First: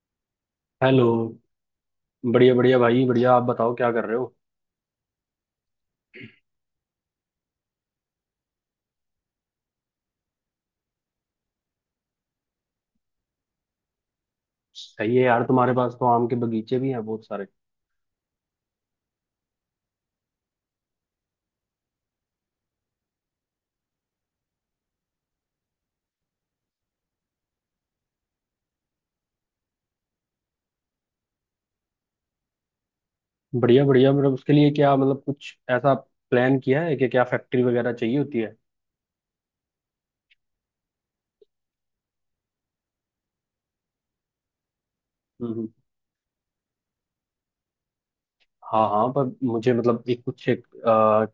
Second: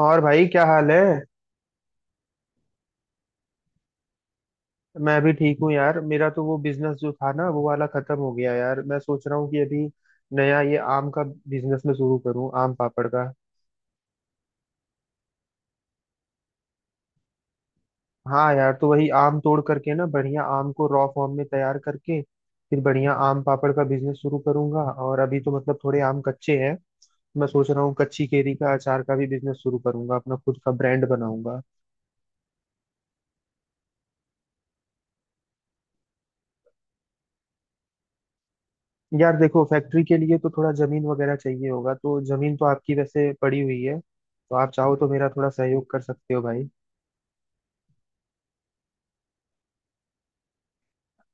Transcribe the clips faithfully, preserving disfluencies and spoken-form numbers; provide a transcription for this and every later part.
और भाई क्या हाल हेलो। है। बढ़िया बढ़िया भाई बढ़िया। आप बताओ, क्या कर रहे हो? मैं भी ठीक हूँ यार। मेरा तो वो बिजनेस जो था ना वो वाला खत्म हो गया यार। मैं सोच रहा हूँ कि अभी नया ये आम का बिजनेस में शुरू करूँ, आम पापड़ का। सही है यार, तुम्हारे पास तो आम के बगीचे भी हैं बहुत सारे। हाँ यार, तो वही आम तोड़ करके ना बढ़िया आम को रॉ फॉर्म में तैयार करके फिर बढ़िया आम पापड़ का बिजनेस शुरू करूंगा। और अभी तो मतलब थोड़े आम कच्चे हैं। मैं सोच रहा हूँ कच्ची केरी का अचार का भी बिजनेस शुरू करूंगा, अपना खुद का ब्रांड बनाऊंगा। बढ़िया बढ़िया, मतलब उसके लिए क्या, मतलब कुछ ऐसा प्लान किया है कि क्या फैक्ट्री वगैरह चाहिए होती है? यार देखो, फैक्ट्री के लिए तो थोड़ा जमीन वगैरह चाहिए होगा, तो जमीन तो आपकी वैसे पड़ी हुई है, तो आप चाहो तो मेरा थोड़ा हम्म हम्म। सहयोग कर सकते हो भाई। हाँ हाँ, पर मुझे मतलब एक कुछ एक, आ,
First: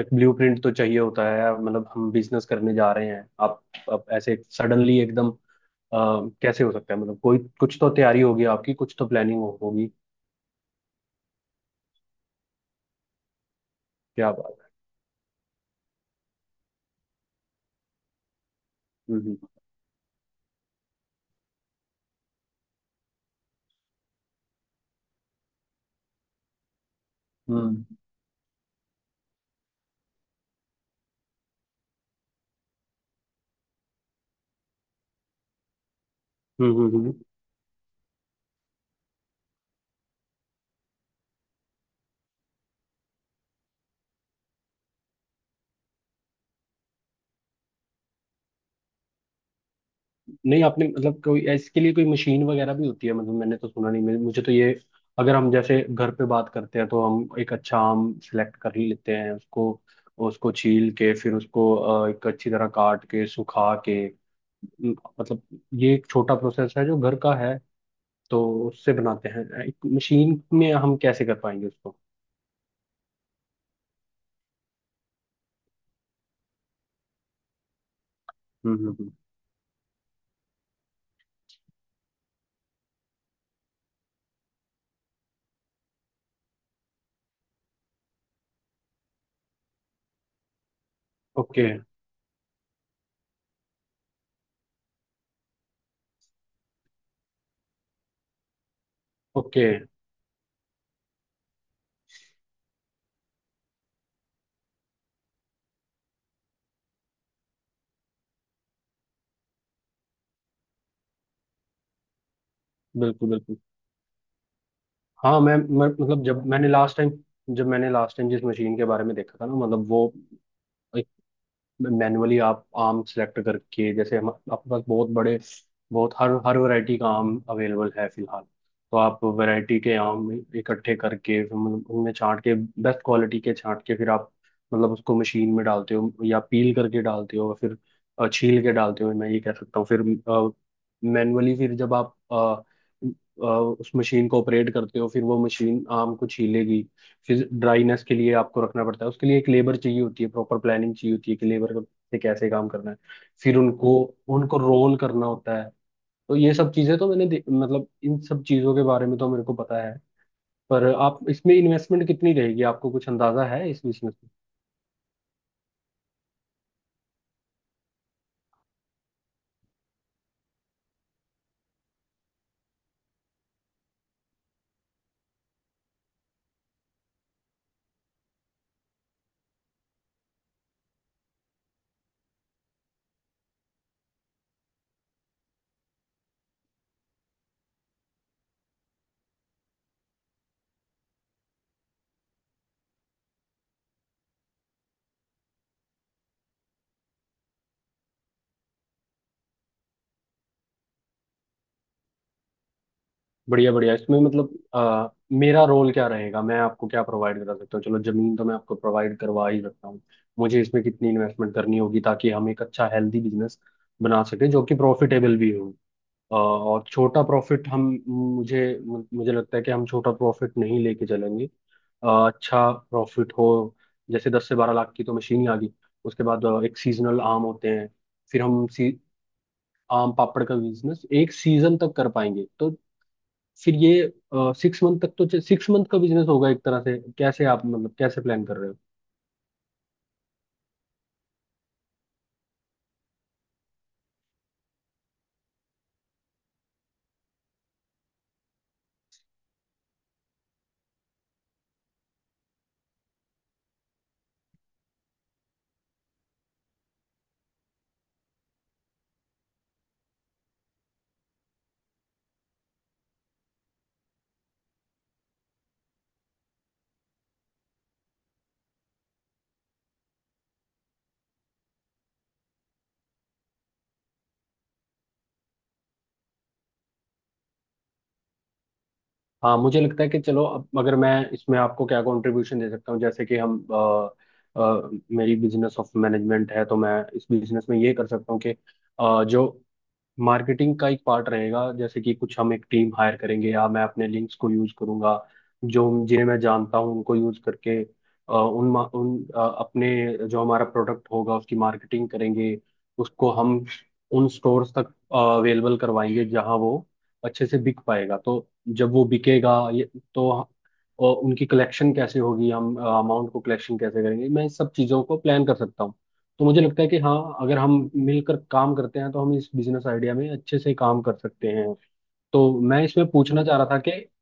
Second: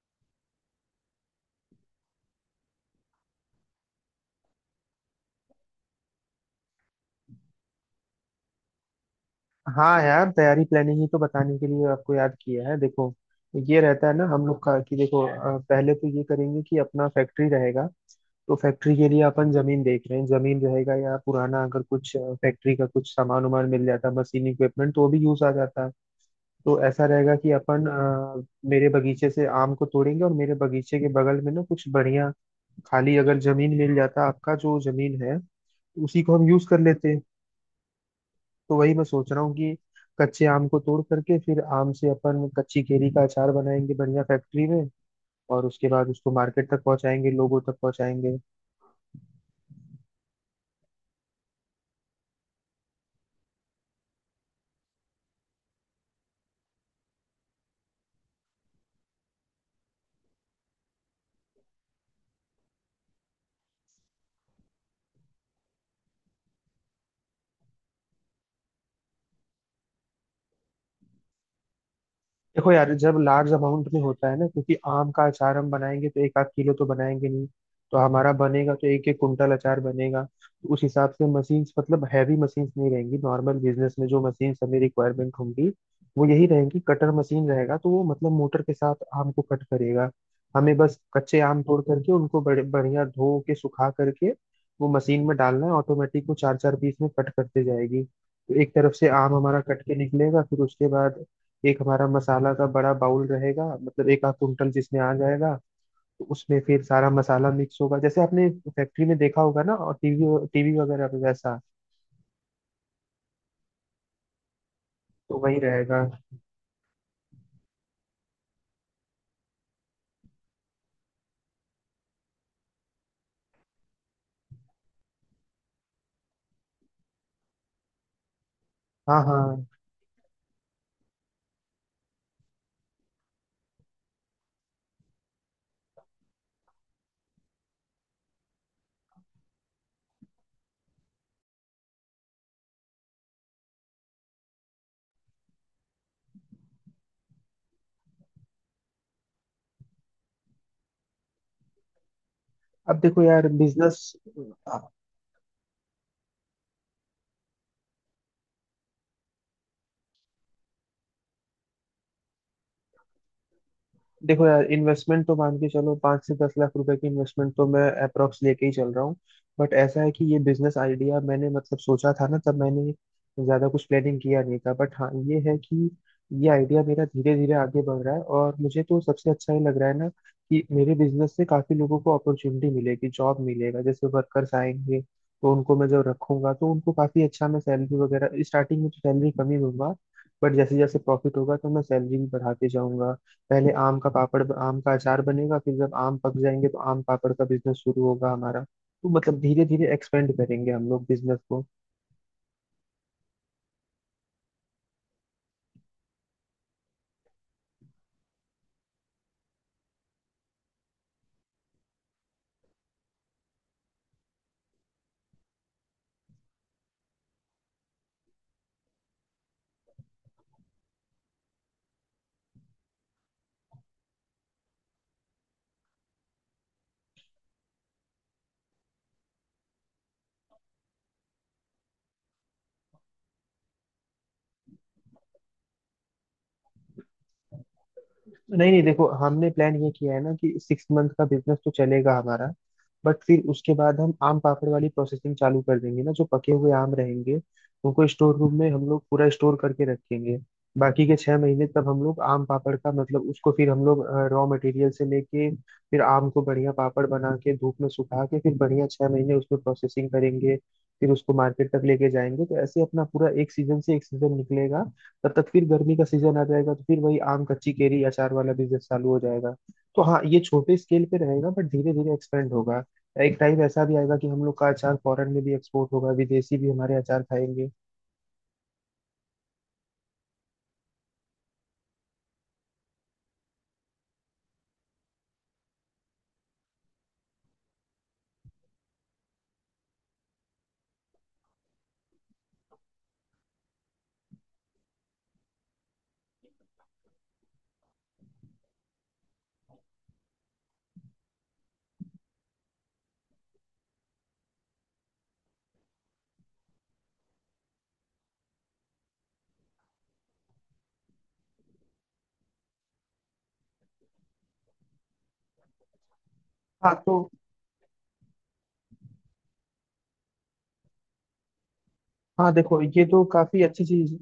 एक ब्लूप्रिंट तो चाहिए होता है, मतलब हम बिजनेस करने जा रहे हैं आप, अब ऐसे सडनली एकदम आ, कैसे हो सकता है? मतलब कोई कुछ तो तैयारी होगी आपकी, कुछ तो प्लानिंग होगी। हाँ यार, तैयारी प्लानिंग ही तो बताने के लिए आपको याद किया है। देखो ये रहता है ना क्या हम बात लोग है। का कि देखो अ, पहले तो ये करेंगे कि अपना फैक्ट्री रहेगा। तो फैक्ट्री के लिए हम्म, अपन जमीन देख रहे हैं। जमीन रहेगा या पुराना, अगर कुछ फैक्ट्री का कुछ सामान वामान मिल जाता, मशीन इक्विपमेंट तो वो भी यूज आ जाता है। तो ऐसा रहेगा कि हम्म, हम्म, अपन अ, मेरे बगीचे से आम को तोड़ेंगे, और मेरे बगीचे के बगल में ना कुछ बढ़िया खाली अगर जमीन मिल जाता, आपका जो जमीन है उसी को हम यूज हम्म, कर हम्म, हम्म। लेते। तो वही मैं सोच रहा हूँ कि कच्चे आम को तोड़ करके फिर आम से अपन कच्ची केरी का अचार बनाएंगे बढ़िया फैक्ट्री में। और उसके बाद उसको मार्केट तक पहुंचाएंगे, लोगों तक पहुंचाएंगे। नहीं, आपने मतलब कोई इसके लिए कोई मशीन वगैरह भी होती है? मतलब मैंने तो सुना नहीं। मेरे- मुझे तो ये, अगर हम जैसे घर पे बात करते हैं तो हम एक अच्छा आम सिलेक्ट कर ही लेते हैं उसको उसको छील के फिर उसको अ, एक अच्छी तरह काट के सुखा के, म, मतलब ये एक छोटा प्रोसेस है जो घर का है। तो उससे बनाते हैं, एक मशीन में हम कैसे कर पाएंगे उसको? देखो यार, जब लार्ज अमाउंट में होता है ना, क्योंकि आम का अचार हम बनाएंगे तो एक आध किलो तो बनाएंगे नहीं। तो हमारा बनेगा हम्म तो हम्म एक हम्म। एक कुंटल अचार बनेगा। तो उस हिसाब से मशीन्स, मतलब हैवी मशीन्स नहीं रहेंगी, नॉर्मल बिजनेस में जो मशीन्स हमें रिक्वायरमेंट होंगी वो यही रहेंगी। कटर मशीन रहेगा, तो वो मतलब मोटर के साथ आम को कट करेगा। हमें बस कच्चे आम ओके तोड़ करके उनको बड़े बढ़िया धो के सुखा करके वो मशीन में डालना है। ऑटोमेटिक वो चार चार पीस में कट करते जाएगी। तो एक तरफ से आम हमारा ओके। कट के निकलेगा, फिर उसके बाद एक हमारा मसाला का बड़ा बाउल रहेगा, मतलब एक आध कुंटल जिसमें आ जाएगा। तो उसमें फिर सारा मसाला मिक्स होगा, जैसे आपने फैक्ट्री में देखा होगा ना, और टीवी टीवी वगैरह में वैसा बिल्कुल बिल्कुल। तो हाँ, मैं, वही मैं रहेगा। मतलब जब मैंने लास्ट टाइम जब मैंने लास्ट टाइम जिस मशीन के बारे में देखा था ना, मतलब वो एक, मैनुअली आप आम सेलेक्ट करके, जैसे हम आपके पास बहुत बड़े, बहुत हर हर वैरायटी का आम अवेलेबल है फिलहाल। तो हाँ आप हाँ। वैरायटी के आम इकट्ठे करके फिर उन- उनमें छांट के, बेस्ट क्वालिटी के छांट के फिर आप, मतलब उसको मशीन में डालते हो या पील करके डालते हो फिर? अ, छील के डालते हो, मैं ये कह सकता हूँ। फिर मैनुअली फिर जब आप अ, अ, उस मशीन को ऑपरेट करते हो, फिर वो मशीन आम को छीलेगी। फिर ड्राईनेस के लिए आपको रखना पड़ता है, उसके लिए एक लेबर चाहिए होती है, प्रॉपर प्लानिंग चाहिए होती है कि लेबर से कैसे काम करना है। अब देखो यार फिर उनको बिजनेस, उनको रोल करना होता है। तो ये सब चीजें तो मैंने दे- मतलब इन सब चीजों के बारे में तो मेरे को पता है। पर आप इसमें इन्वेस्टमेंट कितनी रहेगी? आपको कुछ अंदाजा है इस बिजनेस में? देखो यार इन्वेस्टमेंट तो मान के चलो, पाँच से दस लाख रुपए की इन्वेस्टमेंट तो मैं अप्रोक्स लेके ही चल रहा हूँ। बट ऐसा है कि ये बिजनेस आइडिया मैंने मतलब सोचा था ना, तब मैंने ज्यादा कुछ प्लानिंग किया नहीं था। बट हाँ ये है कि ये आइडिया मेरा धीरे धीरे आगे बढ़ रहा है, और मुझे तो सबसे अच्छा ये लग रहा है ना कि मेरे बिजनेस से काफी लोगों को अपॉर्चुनिटी मिलेगी, जॉब मिलेगा। जैसे वर्कर्स आएंगे तो उनको मैं जब रखूंगा तो उनको काफी अच्छा मैं सैलरी वगैरह, स्टार्टिंग में तो सैलरी कम ही दूंगा, बट जैसे जैसे प्रॉफिट होगा तो मैं सैलरी भी बढ़ाते जाऊंगा। पहले आम का पापड़, आम का अचार बनेगा। फिर जब आम पक जाएंगे तो आम पापड़ का बिजनेस शुरू होगा हमारा, तो मतलब धीरे धीरे एक्सपेंड करेंगे हम लोग बिजनेस को। बढ़िया बढ़िया। इसमें मतलब अ, मेरा रोल क्या रहेगा, मैं आपको क्या प्रोवाइड करा सकता हूँ? चलो, जमीन तो मैं आपको प्रोवाइड करवा ही सकता हूँ। मुझे इसमें कितनी इन्वेस्टमेंट करनी होगी ताकि हम एक अच्छा हेल्दी बिजनेस बना सके जो कि प्रॉफिटेबल भी हो? अ, और छोटा प्रॉफिट हम, मुझे मुझे लगता है कि हम छोटा प्रॉफिट नहीं लेके चलेंगे। अ, अच्छा प्रॉफिट हो, जैसे दस से बारह लाख की तो मशीन ही आ गई। उसके बाद अ, एक सीजनल आम होते हैं। फिर हम, सी आम पापड़ का बिजनेस एक सीजन तक कर पाएंगे। तो फिर ये सिक्स मंथ तक, तो सिक्स मंथ का बिजनेस होगा एक तरह से। कैसे आप, मतलब कैसे प्लान कर रहे नहीं हो? नहीं, देखो हमने प्लान ये किया है ना कि सिक्स मंथ का बिजनेस तो चलेगा हमारा। बट फिर उसके बाद हम आम पापड़ वाली प्रोसेसिंग चालू कर देंगे ना, जो पके हुए आम रहेंगे उनको स्टोर रूम में हम लोग पूरा स्टोर करके रखेंगे। बाकी के छह महीने तब हम लोग आम पापड़ का, मतलब उसको फिर हम लोग रॉ मटेरियल से लेके फिर आम को बढ़िया पापड़ बना के धूप में सुखा के फिर बढ़िया छह महीने उसमें प्रोसेसिंग करेंगे। फिर उसको मार्केट तक लेके जाएंगे। तो ऐसे अपना पूरा एक सीजन से एक सीजन निकलेगा। तब तक फिर गर्मी का सीजन आ जाएगा, तो फिर वही आम कच्ची केरी अचार वाला बिजनेस चालू हो जाएगा। तो हाँ, ये छोटे स्केल पे रहेगा बट धीरे धीरे एक्सपेंड होगा। एक टाइम ऐसा भी आएगा कि हम लोग का अचार फॉरेन में भी एक्सपोर्ट होगा, विदेशी भी हमारे अचार खाएंगे। हाँ, मुझे लगता है कि चलो, अब अगर मैं इसमें आपको क्या कंट्रीब्यूशन दे सकता हूँ, जैसे कि हम अ, अ, मेरी बिजनेस ऑफ मैनेजमेंट है, तो मैं इस बिजनेस में ये कर सकता हूँ कि अ, जो मार्केटिंग का एक पार्ट रहेगा, जैसे कि कुछ हम एक टीम हायर करेंगे, या मैं अपने लिंक्स को यूज करूंगा, जो जिन्हें मैं जानता हूं उनको यूज करके, अ, उन मा- उन अ, अपने जो हमारा प्रोडक्ट होगा उसकी मार्केटिंग करेंगे। उसको हम उन स्टोर्स तक अवेलेबल करवाएंगे जहां वो अच्छे से बिक पाएगा। तो जब वो बिकेगा ये, तो अ, उनकी कलेक्शन कैसे होगी, हम अमाउंट को कलेक्शन कैसे करेंगे? मैं इस सब चीज़ों को प्लान कर सकता हूँ। तो मुझे लगता है हाँ कि हाँ, तो अगर हम मिलकर काम करते हैं तो हम इस बिजनेस आइडिया में अच्छे से काम कर सकते हैं। तो हाँ देखो, मैं ये इसमें तो पूछना चाह काफी रहा था अच्छी कि चीज।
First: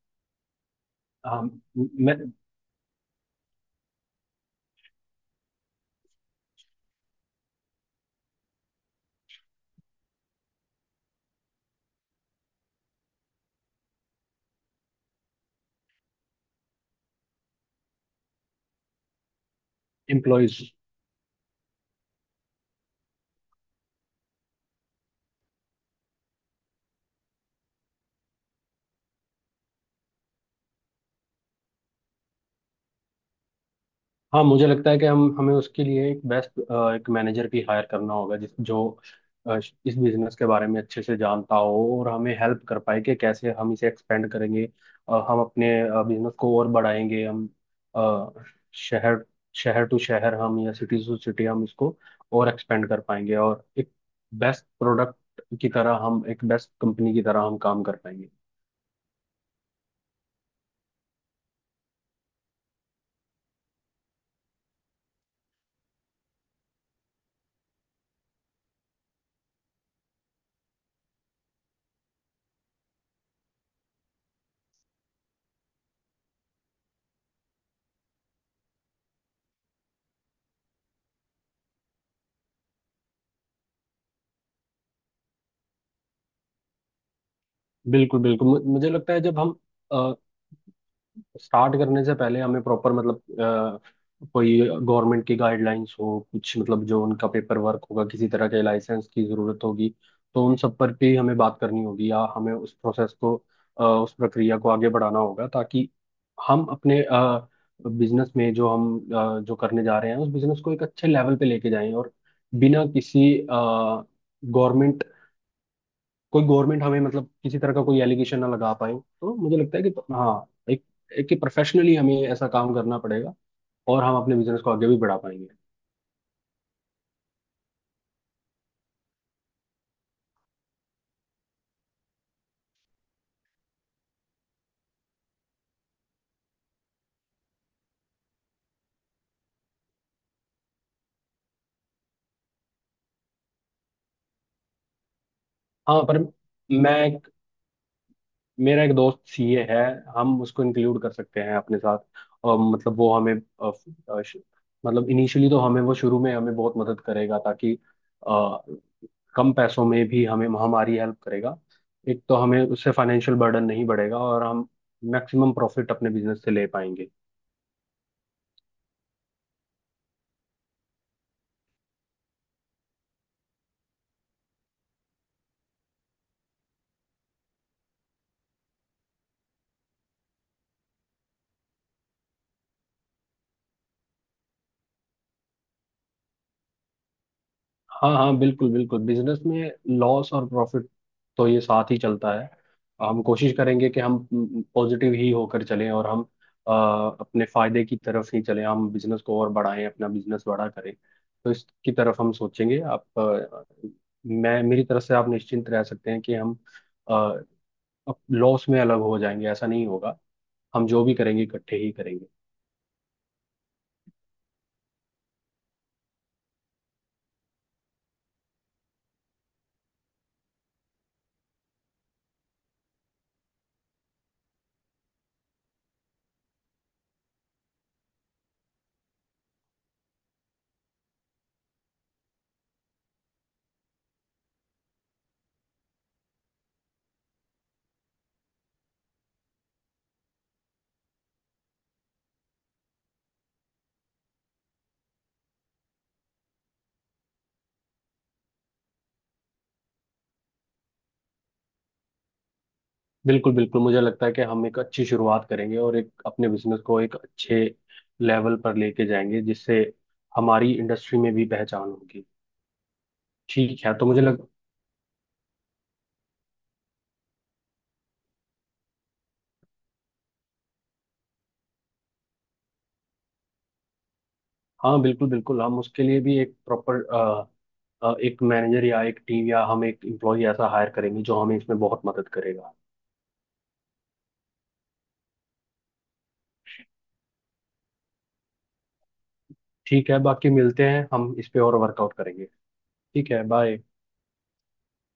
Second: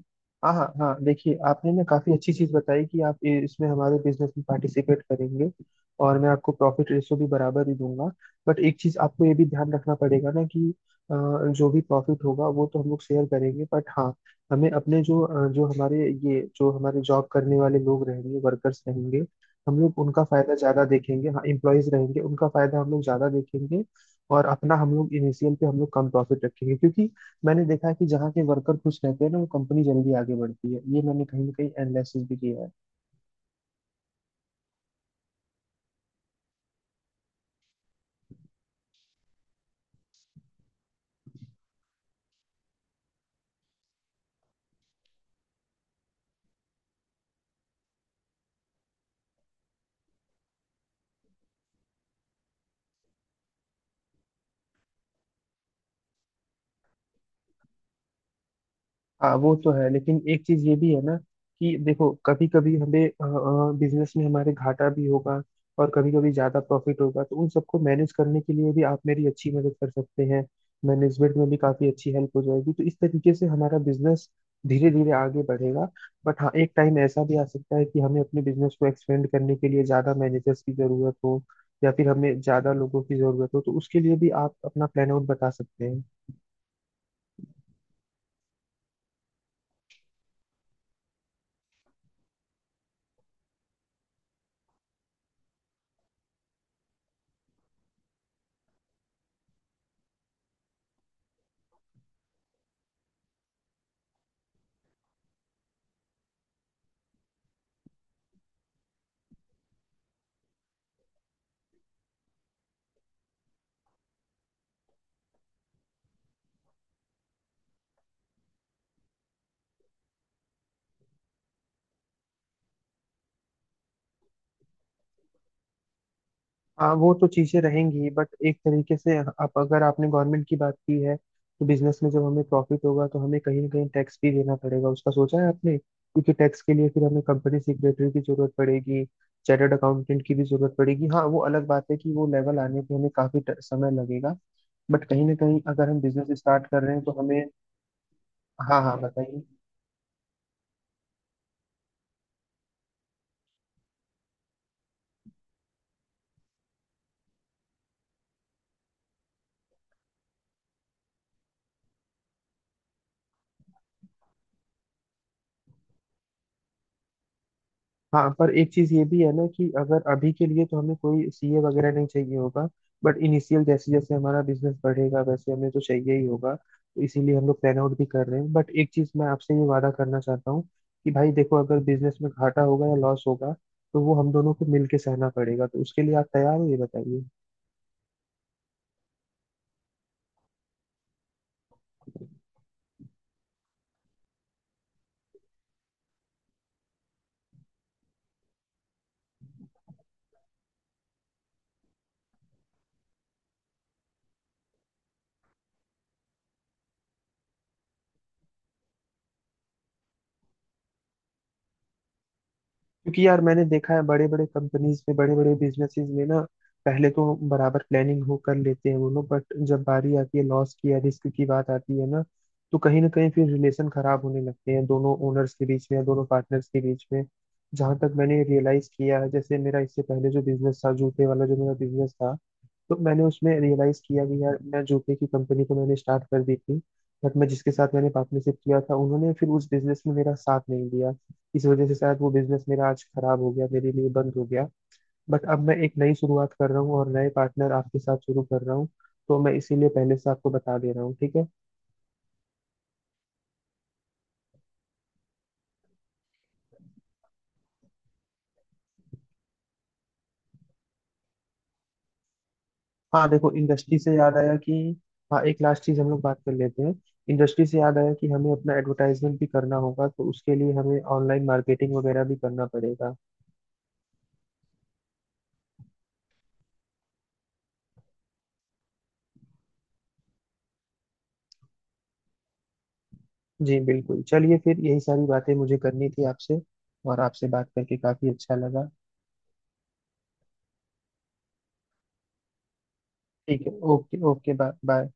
हाँ हाँ हाँ, देखिए हाँ, आपने ना काफी मैं अच्छी चीज बताई कि आप इ- इसमें हमारे बिजनेस में पार्टिसिपेट करेंगे। और मैं आपको प्रॉफिट रेशो भी बराबर ही दूंगा। बट एक चीज आपको ये भी ध्यान रखना पड़ेगा ना कि अ, जो भी प्रॉफिट होगा वो तो हम लोग शेयर करेंगे। बट हाँ, हमें अपने जो अ, जो हमारे ये, जो हमारे जॉब करने वाले लोग रहेंगे, वर्कर्स रहेंगे, हम लोग उनका फायदा एम्प्लॉयज। ज्यादा देखेंगे। हाँ, एम्प्लॉयज रहेंगे, उनका फायदा हम लोग ज्यादा देखेंगे। और अपना हम लोग इनिशियल पे हम लोग कम प्रॉफिट रखेंगे, क्योंकि मैंने देखा है कि जहाँ के वर्कर खुश रहते हैं ना वो कंपनी जल्दी आगे बढ़ती है, ये मैंने कहीं ना कहीं एनालिसिस भी किया है। हाँ, मुझे लगता है कि हम हमें उसके लिए एक बेस्ट एक मैनेजर भी हायर करना होगा, जिस जो अ, इस बिजनेस के बारे में अच्छे से जानता हो और हमें हेल्प कर पाए कि कैसे हम इसे एक्सपेंड करेंगे। अ, हम अपने बिजनेस को और बढ़ाएंगे। हम अ, शहर शहर टू शहर हम या सिटी टू सिटी हम इसको और एक्सपेंड कर पाएंगे, और एक बेस्ट प्रोडक्ट की तरह हम एक बेस्ट कंपनी की तरह हम काम कर पाएंगे। हाँ वो तो है, लेकिन एक चीज ये भी है ना कि देखो, कभी कभी हमें बिजनेस में हमारे घाटा भी होगा और कभी कभी ज्यादा प्रॉफिट होगा, तो उन सबको मैनेज करने के लिए भी आप मेरी अच्छी मदद कर सकते हैं। मैनेजमेंट में भी काफी अच्छी हेल्प हो जाएगी, तो इस तरीके से हमारा बिजनेस धीरे धीरे आगे बढ़ेगा। बट हाँ, एक टाइम ऐसा भी आ सकता है कि हमें अपने बिजनेस को एक्सपेंड करने के लिए ज्यादा मैनेजर्स की जरूरत हो, या फिर हमें ज्यादा लोगों की जरूरत हो। तो उसके लिए भी आप अपना प्लान आउट बता सकते हैं। बिल्कुल बिल्कुल। मु- मुझे लगता है जब हम अ, स्टार्ट करने से पहले, हमें प्रॉपर मतलब अ, कोई गवर्नमेंट की गाइडलाइंस हो, कुछ मतलब जो उनका पेपर वर्क होगा, किसी तरह के लाइसेंस की जरूरत होगी, तो उन सब पर भी हमें बात करनी होगी, या हमें उस प्रोसेस को, अ, उस प्रक्रिया को आगे बढ़ाना होगा, ताकि हम अपने बिजनेस में जो हम अ, जो करने जा रहे हैं उस बिजनेस को एक अच्छे लेवल पे लेके जाएं, और बिना किसी गवर्नमेंट, कोई गवर्नमेंट हमें मतलब किसी तरह का कोई एलिगेशन ना लगा पाए। तो मुझे लगता है कि हाँ, एक एक कि प्रोफेशनली हमें ऐसा काम करना पड़ेगा, और हम अपने बिजनेस को आगे भी बढ़ा पाएंगे। हाँ वो तो चीजें रहेंगी, बट एक तरीके से आप, अगर आपने गवर्नमेंट की बात की है तो बिजनेस में जब हमें प्रॉफिट होगा तो हमें कहीं ना कहीं टैक्स भी देना पड़ेगा, उसका सोचा है आपने? क्योंकि टैक्स के लिए फिर हमें कंपनी सेक्रेटरी की जरूरत पड़ेगी, चार्टर्ड अकाउंटेंट की भी जरूरत पड़ेगी। हाँ वो अलग बात है कि वो लेवल आने पे हमें काफी ट- समय लगेगा। बट कहीं ना कहीं अगर हम हाँ, पर बिजनेस स्टार्ट कर मैं रहे हैं तो एक, हमें। हाँ मेरा एक हाँ दोस्त बताइए। सीए है। हम उसको इंक्लूड कर सकते हैं अपने साथ, और मतलब वो हमें अ, अ, श- मतलब इनिशियली तो हमें वो शुरू में हमें बहुत मदद करेगा, ताकि अ, कम पैसों में भी हमें हमारी हेल्प करेगा। एक तो हमें उससे फाइनेंशियल बर्डन नहीं बढ़ेगा और हम मैक्सिमम प्रॉफिट अपने बिजनेस से ले पाएंगे। हाँ पर एक चीज ये भी है ना कि अगर अभी के लिए तो हमें कोई सीए वगैरह नहीं चाहिए होगा। बट इनिशियल जैसे जैसे हमारा बिजनेस बढ़ेगा वैसे हमें तो चाहिए ही होगा, तो इसीलिए हम लोग प्लान आउट भी कर रहे हैं। बट एक चीज मैं आपसे ये वादा करना चाहता हूँ कि भाई देखो, अगर बिजनेस में घाटा होगा या लॉस होगा तो वो हम दोनों को मिलके सहना पड़ेगा। तो उसके लिए आप तैयार हो ये बताइए। हाँ हाँ, बिल्कुल बिल्कुल। बिजनेस में लॉस और प्रॉफिट तो ये साथ ही चलता है। हम कोशिश करेंगे कि हम पॉजिटिव ही होकर चलें और हम अ, अपने फायदे की तरफ ही चलें, हम बिजनेस को और बढ़ाएं, अपना बिजनेस बड़ा करें। तो इसकी तरफ हम सोचेंगे, आप अ, मैं मेरी तरफ से आप निश्चिंत रह सकते हैं कि हम लॉस में अलग हो जाएंगे, ऐसा नहीं होगा। हम जो भी करेंगे इकट्ठे ही करेंगे। क्योंकि यार मैंने देखा है, बड़े बड़े कंपनीज में, बड़े बड़े बिजनेसेस में ना, पहले तो बराबर प्लानिंग हो कर लेते हैं वो लोग, बट जब बारी आती है, लॉस की या रिस्क की बात आती है ना, तो कहीं ना कहीं फिर रिलेशन खराब होने लगते हैं दोनों ओनर्स के बीच में या दोनों पार्टनर्स के बीच में। जहां तक मैंने रियलाइज किया है, जैसे मेरा इससे पहले जो बिजनेस था जूते वाला जो मेरा बिजनेस था, तो मैंने उसमें रियलाइज किया कि यार मैं जूते की कंपनी तो मैंने स्टार्ट कर दी थी, बट मैं जिसके साथ मैंने पार्टनरशिप किया था उन्होंने फिर उस बिजनेस में मेरा साथ नहीं दिया। इस वजह से शायद वो बिजनेस मेरा आज खराब हो गया, मेरे लिए बंद हो गया। बट अब मैं एक नई शुरुआत कर रहा हूँ और नए पार्टनर आपके साथ शुरू कर रहा हूँ, तो मैं इसीलिए पहले से आपको बता दे रहा हूँ, ठीक है। बिल्कुल बिल्कुल, मुझे लगता है कि हम एक अच्छी शुरुआत करेंगे और एक अपने बिजनेस को एक अच्छे लेवल पर लेके जाएंगे, जिससे हमारी इंडस्ट्री में भी पहचान होगी। हाँ देखो, ठीक है इंडस्ट्री तो से मुझे याद लग, आया कि, हाँ एक लास्ट चीज हम लोग बात कर लेते हैं। इंडस्ट्री से याद आया कि हमें अपना एडवर्टाइजमेंट भी करना होगा, तो उसके लिए हमें ऑनलाइन मार्केटिंग वगैरह भी करना पड़ेगा। हाँ बिल्कुल बिल्कुल। हम उसके लिए भी एक प्रॉपर एक मैनेजर या एक टीम या हम एक एम्प्लॉय ऐसा हायर करेंगे जो हमें इसमें बहुत मदद करेगा। जी बिल्कुल, चलिए फिर यही सारी बातें मुझे करनी थी आपसे, और आपसे बात करके काफी अच्छा लगा। ठीक है, बाकी मिलते हैं, हम इस पे और वर्कआउट करेंगे। ठीक है, ठीक है, bye. Okay okay, bye bye.